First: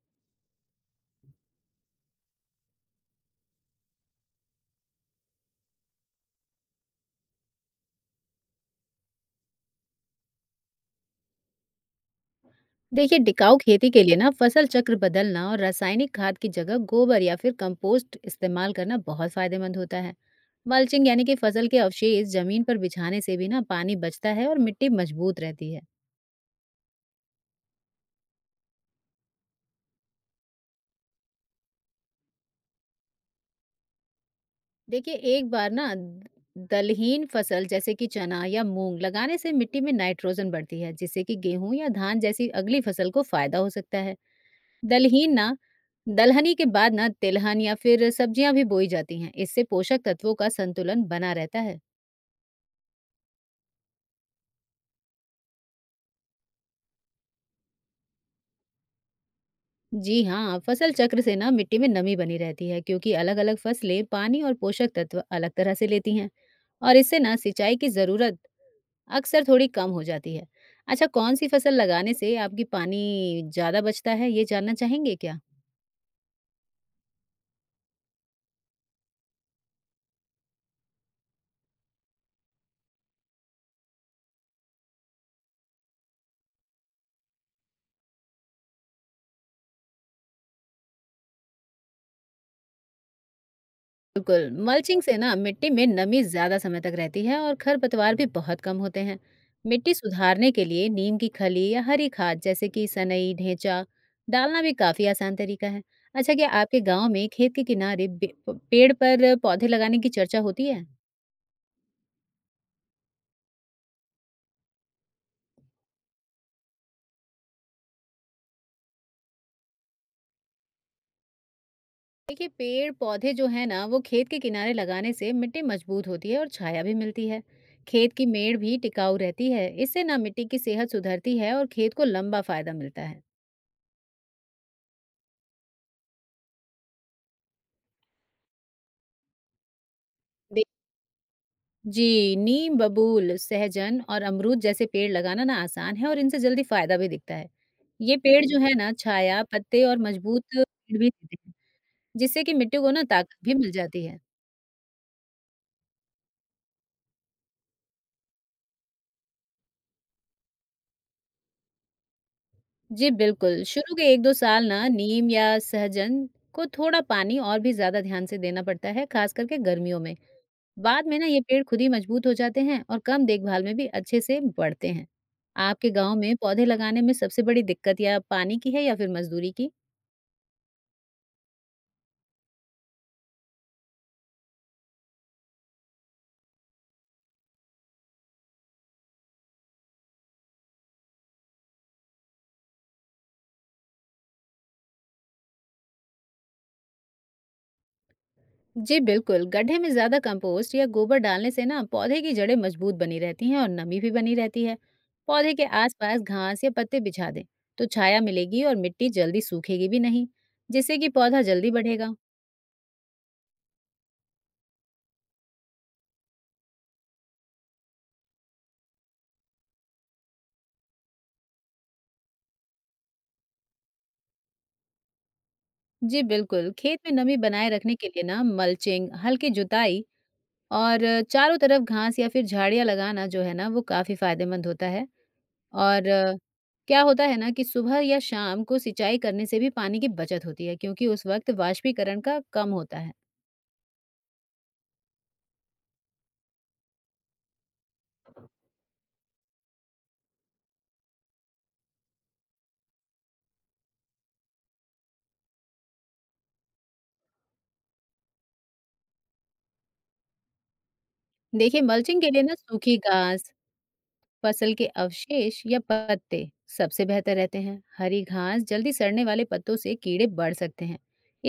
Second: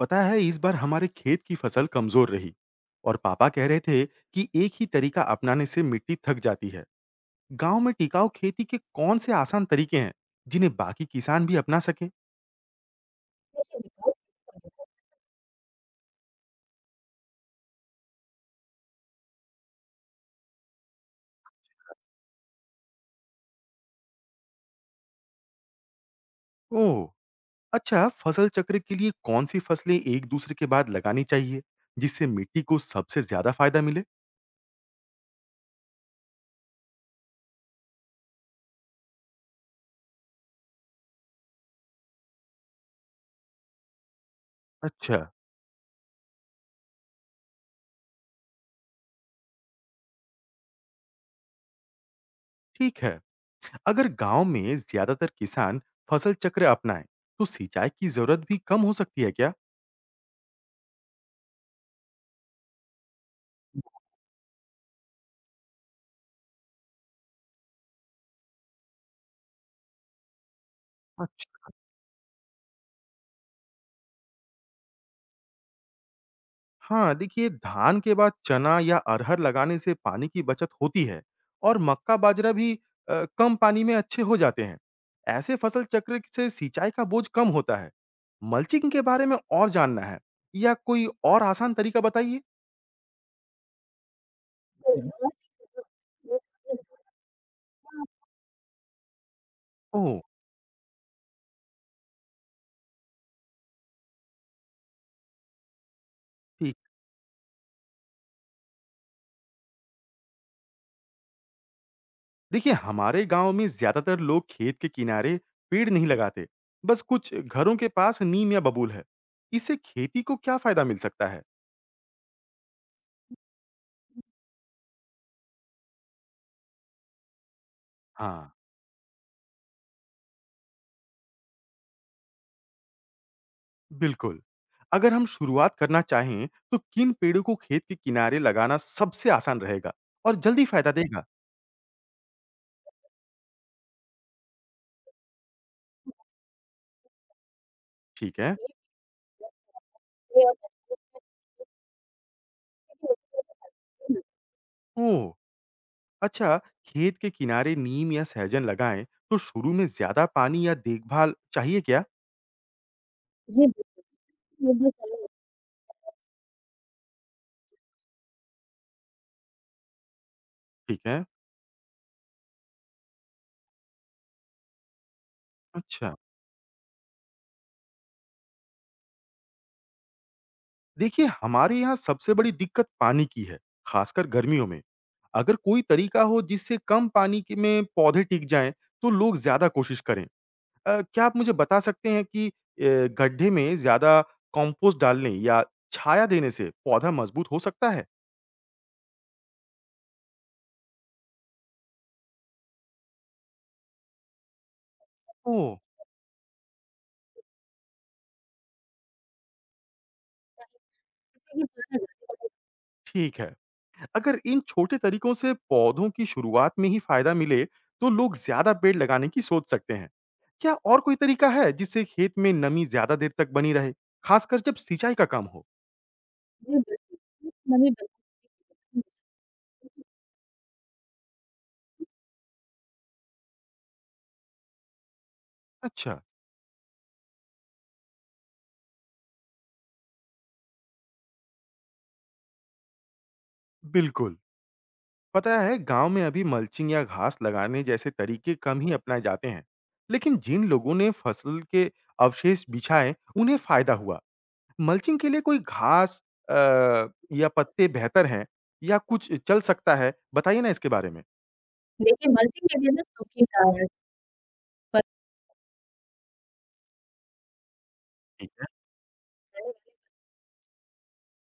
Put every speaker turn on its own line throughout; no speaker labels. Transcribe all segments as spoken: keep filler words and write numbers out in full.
पता है इस बार हमारे खेत की फसल कमजोर रही और पापा कह रहे थे कि एक ही तरीका अपनाने से मिट्टी थक जाती है। गांव में टिकाऊ खेती के कौन से आसान तरीके हैं जिन्हें बाकी किसान भी अपना सकें?
देखिए टिकाऊ खेती के लिए ना फसल चक्र बदलना और रासायनिक खाद की जगह गोबर या फिर कंपोस्ट इस्तेमाल करना बहुत फायदेमंद होता है। मल्चिंग यानी कि फसल के अवशेष जमीन पर बिछाने से भी ना पानी बचता है और मिट्टी मजबूत रहती है।
ओह, अच्छा। फसल चक्र के लिए कौन सी फसलें एक दूसरे के बाद लगानी चाहिए जिससे मिट्टी को सबसे ज्यादा फायदा मिले?
देखिए एक बार ना द- दलहीन फसल जैसे कि चना या मूंग लगाने से मिट्टी में नाइट्रोजन बढ़ती है जिससे कि गेहूं या धान जैसी अगली फसल को फायदा हो सकता है।
अच्छा।
दलहीन ना दलहनी के बाद ना तिलहन या फिर सब्जियां भी बोई जाती हैं। इससे पोषक तत्वों का संतुलन बना रहता है।
ठीक है। अगर गांव में ज्यादातर किसान फसल चक्र अपनाएं तो सिंचाई की जरूरत भी कम हो सकती है क्या?
जी हाँ, फसल चक्र से ना मिट्टी में नमी बनी रहती है क्योंकि अलग-अलग फसलें पानी और पोषक तत्व अलग तरह से लेती हैं और इससे ना सिंचाई की ज़रूरत अक्सर थोड़ी कम हो जाती है। अच्छा, कौन सी
अच्छा।
फसल लगाने से आपकी पानी ज़्यादा बचता है, ये जानना चाहेंगे क्या?
हाँ, देखिए धान के बाद चना या अरहर लगाने से पानी की बचत होती है और मक्का, बाजरा भी अ, कम पानी में अच्छे हो जाते हैं। ऐसे फसल चक्र से सिंचाई का बोझ कम होता है। मल्चिंग के बारे में और जानना है या कोई और आसान तरीका बताइए?
बिल्कुल, मल्चिंग से ना मिट्टी में नमी ज़्यादा समय तक रहती है और खरपतवार भी बहुत कम होते हैं। मिट्टी
ओह!
सुधारने के लिए नीम की खली या हरी खाद जैसे कि सनई, ढेंचा डालना भी काफ़ी आसान तरीका है। अच्छा, क्या
ठीक।
आपके गांव में खेत के किनारे बे- प- पेड़ पर पौधे लगाने की चर्चा होती है?
देखिए हमारे गाँव में ज़्यादातर लोग खेत के किनारे पेड़ नहीं लगाते। बस कुछ घरों के पास नीम या बबूल है। इससे खेती को क्या फ़ायदा मिल सकता है?
देखिए, पेड़ पौधे जो है ना वो खेत के किनारे लगाने से मिट्टी मजबूत होती है और छाया भी मिलती है। खेत की
हाँ।
मेड़ भी टिकाऊ रहती है। इससे ना मिट्टी की सेहत सुधरती है और खेत को लंबा फायदा मिलता है।
बिल्कुल। अगर हम शुरुआत करना चाहें, तो किन पेड़ों को खेत के किनारे लगाना सबसे आसान रहेगा और जल्दी फ़ायदा देगा?
जी, नीम, बबूल, सहजन और अमरूद जैसे पेड़ लगाना ना आसान है और इनसे जल्दी फायदा भी दिखता है। ये
ठीक
पेड़
है।
जो है ना छाया, पत्ते और मजबूत पेड़ भी देते हैं, जिससे कि मिट्टी को ना ताकत भी मिल जाती है।
ओह! अच्छा, खेत के किनारे नीम या सहजन लगाएँ, तो शुरू में ज़्यादा पानी या देखभाल चाहिए क्या?
जी बिल्कुल,
जी,
शुरू के
बिल्कुल।
एक दो साल
ये
ना
भी सही है।
नीम या सहजन को थोड़ा पानी और भी ज़्यादा ध्यान से देना पड़ता है, खास करके गर्मियों में।
ठीक
बाद में
है।
ना ये पेड़ खुद ही मजबूत हो जाते हैं और कम देखभाल में भी अच्छे से बढ़ते हैं। आपके
अच्छा,
गाँव में पौधे लगाने में सबसे बड़ी दिक्कत या पानी की है या फिर मजदूरी की?
देखिए हमारे यहाँ सबसे बड़ी दिक्कत पानी की है, खासकर गर्मियों में। अगर कोई तरीका हो जिससे कम पानी के में पौधे टिक जाएँ, तो लोग ज़्यादा कोशिश करें। अ, क्या आप मुझे बता सकते हैं कि अ, गड्ढे में ज़्यादा कंपोस्ट डालने या छाया देने से पौधा मजबूत हो सकता है?
जी बिल्कुल, गड्ढे में ज़्यादा कंपोस्ट या गोबर डालने से ना पौधे की जड़ें मजबूत बनी रहती हैं और नमी भी बनी रहती है। पौधे के
ओह!
आसपास घास या पत्ते बिछा दें तो छाया मिलेगी और मिट्टी जल्दी सूखेगी भी नहीं, जिससे कि पौधा जल्दी बढ़ेगा।
ठीक है। अगर इन छोटे तरीकों से पौधों की शुरुआत में ही फायदा मिले, तो लोग ज़्यादा पेड़ लगाने की सोच सकते हैं। क्या और कोई तरीका है जिससे खेत में नमी ज़्यादा देर तक बनी रहे, खासकर जब सिंचाई का काम हो?
जी बिल्कुल, खेत में नमी बनाए रखने के लिए ना मल्चिंग, हल्की जुताई और चारों तरफ घास या फिर झाड़ियाँ लगाना जो है ना वो काफी फायदेमंद होता है। और
अच्छा,
अ, क्या होता है ना कि सुबह या शाम को सिंचाई करने से भी पानी की बचत होती है क्योंकि उस वक्त वाष्पीकरण का कम होता है।
बिल्कुल। पता है गांव में अभी मल्चिंग या घास लगाने जैसे तरीके कम ही अपनाए जाते हैं, लेकिन जिन लोगों ने फसल के अवशेष बिछाए उन्हें फायदा हुआ। मल्चिंग के लिए कोई घास अ, या पत्ते बेहतर हैं या कुछ चल सकता है, बताइए ना इसके बारे में।
देखिए मल्चिंग के
देखिए
लिए ना
मल्चिंग के लिए
सूखी
ना सूखी
घास,
घास
फसल के
पर
अवशेष या पत्ते सबसे बेहतर रहते हैं। हरी
ठीक
घास
है
जल्दी सड़ने वाले
रहने
पत्तों
वाले
से कीड़े बढ़ सकते हैं।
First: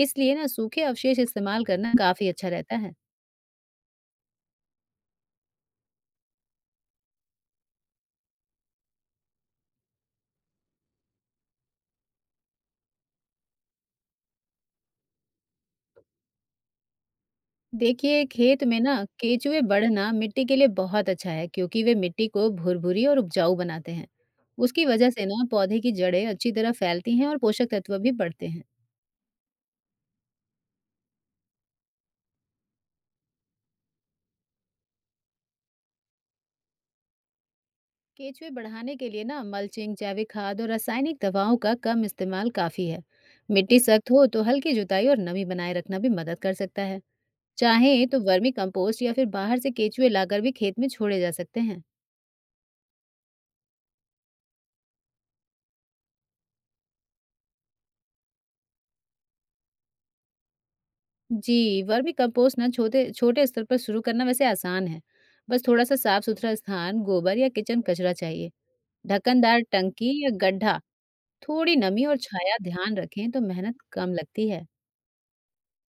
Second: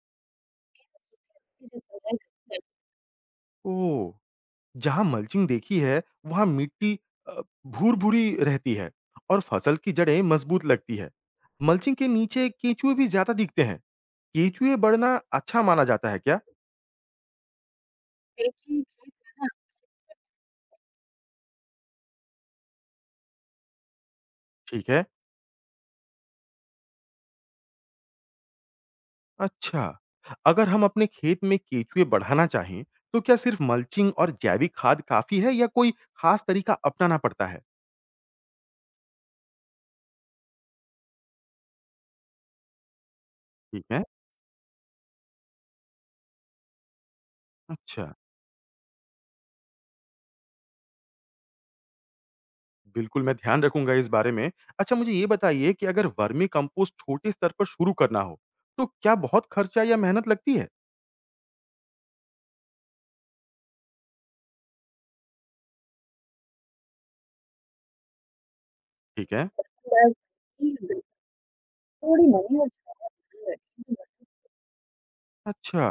इसलिए ना सूखे
पेड़
अवशेष इस्तेमाल
सूखे रखने जैसे
करना
उन्हें
काफी अच्छा
करते हैं।
रहता है।
ओह, जहाँ मल्चिंग देखी है, वहाँ मिट्टी अ, भूर-भूरी रहती है और फसल की जड़ें मजबूत लगती है। मल्चिंग के नीचे केंचुए भी ज़्यादा दिखते हैं। केंचुए बढ़ना अच्छा माना जाता है क्या?
देखिए खेत में
देखिए,
ना
खेत में ना
केचुए बढ़ना मिट्टी के लिए बहुत अच्छा है क्योंकि वे मिट्टी को भुरभुरी और उपजाऊ बनाते हैं। उसकी
ठीक है।
वजह से ना पौधे की जड़ें अच्छी तरह फैलती हैं और पोषक तत्व भी बढ़ते हैं।
अच्छा, अगर हम अपने खेत में केंचुए बढ़ाना चाहें, तो क्या सिर्फ मल्चिंग और जैविक खाद काफ़ी है या कोई खास तरीका अपनाना पड़ता है?
केचुए बढ़ाने के लिए ना मल्चिंग जैविक खाद और रासायनिक दवाओं का कम इस्तेमाल काफी है। मिट्टी
ठीक है,
सख्त हो तो हल्की जुताई और नमी बनाए रखना भी मदद कर सकता है।
अच्छा।
चाहे तो वर्मी कंपोस्ट या फिर बाहर से केचुए लाकर भी खेत में छोड़े जा सकते हैं।
बिल्कुल, मैं ध्यान रखूँगा इस बारे में। अच्छा मुझे ये बताइए कि अगर वर्मी कंपोस्ट छोटे स्तर पर शुरू करना हो, तो क्या बहुत खर्चा या मेहनत लगती है?
जी, वर्मी कंपोस्ट ना छोटे छोटे स्तर पर शुरू करना वैसे आसान है। बस थोड़ा-सा साफ-सुथरा स्थान, गोबर या किचन कचरा चाहिए।
ठीक है।
ढक्कनदार टंकी या गड्ढा, थोड़ी नमी और
थोड़ी
छाया
नमी और
ध्यान
छाया
रखें तो
बनाए
मेहनत
रखें।
कम लगती है।
अच्छा,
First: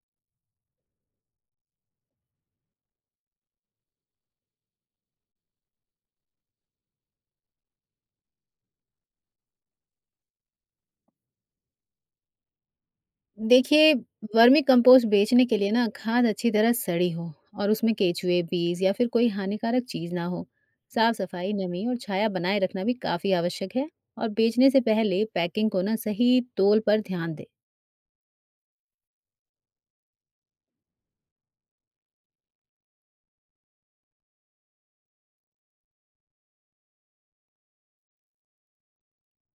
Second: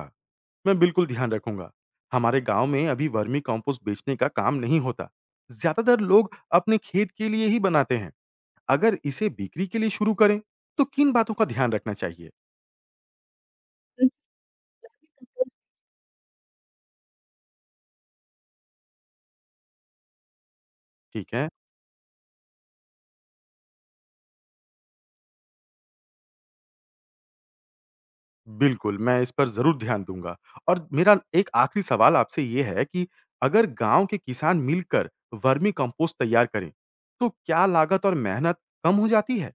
मैं बिल्कुल ध्यान रखूँगा। हमारे गाँव में अभी वर्मी कंपोस्ट बेचने का काम नहीं होता। ज़्यादातर लोग अपने खेत के लिए ही बनाते हैं। अगर इसे बिक्री के लिए शुरू करें, तो किन बातों का ध्यान रखना चाहिए?
देखिए, वर्मी कंपोस्ट बेचने के लिए ना खाद अच्छी तरह सड़ी हो और उसमें केचुए, बीज या फिर कोई हानिकारक चीज़ ना हो।
ठीक है।
साफ-सफाई, नमी और छाया बनाए रखना भी काफ़ी आवश्यक है और बेचने से पहले पैकिंग को ना सही तौल पर ध्यान दें।
बिल्कुल, मैं इस पर ज़रूर ध्यान दूँगा। और मेरा एक आखिरी सवाल आपसे ये है कि अगर गाँव के किसान मिलकर वर्मी कंपोस्ट तैयार करें, तो क्या लागत और मेहनत कम हो जाती है?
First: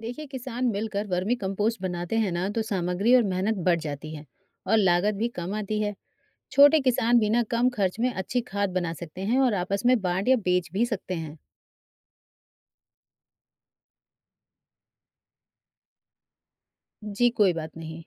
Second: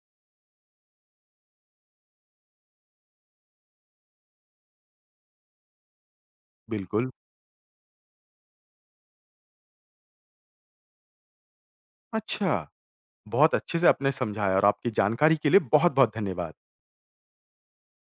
देखिए किसान मिलकर वर्मी कंपोस्ट बनाते हैं ना तो सामग्री और मेहनत बढ़ जाती है और लागत भी कम आती है। छोटे
बिल्कुल।
किसान बिना कम खर्च में अच्छी खाद बना सकते हैं और आपस में बांट या बेच भी सकते हैं।
अच्छा, बहुत अच्छे से आपने समझाया और आपकी जानकारी के लिए बहुत-बहुत धन्यवाद।
जी कोई बात नहीं।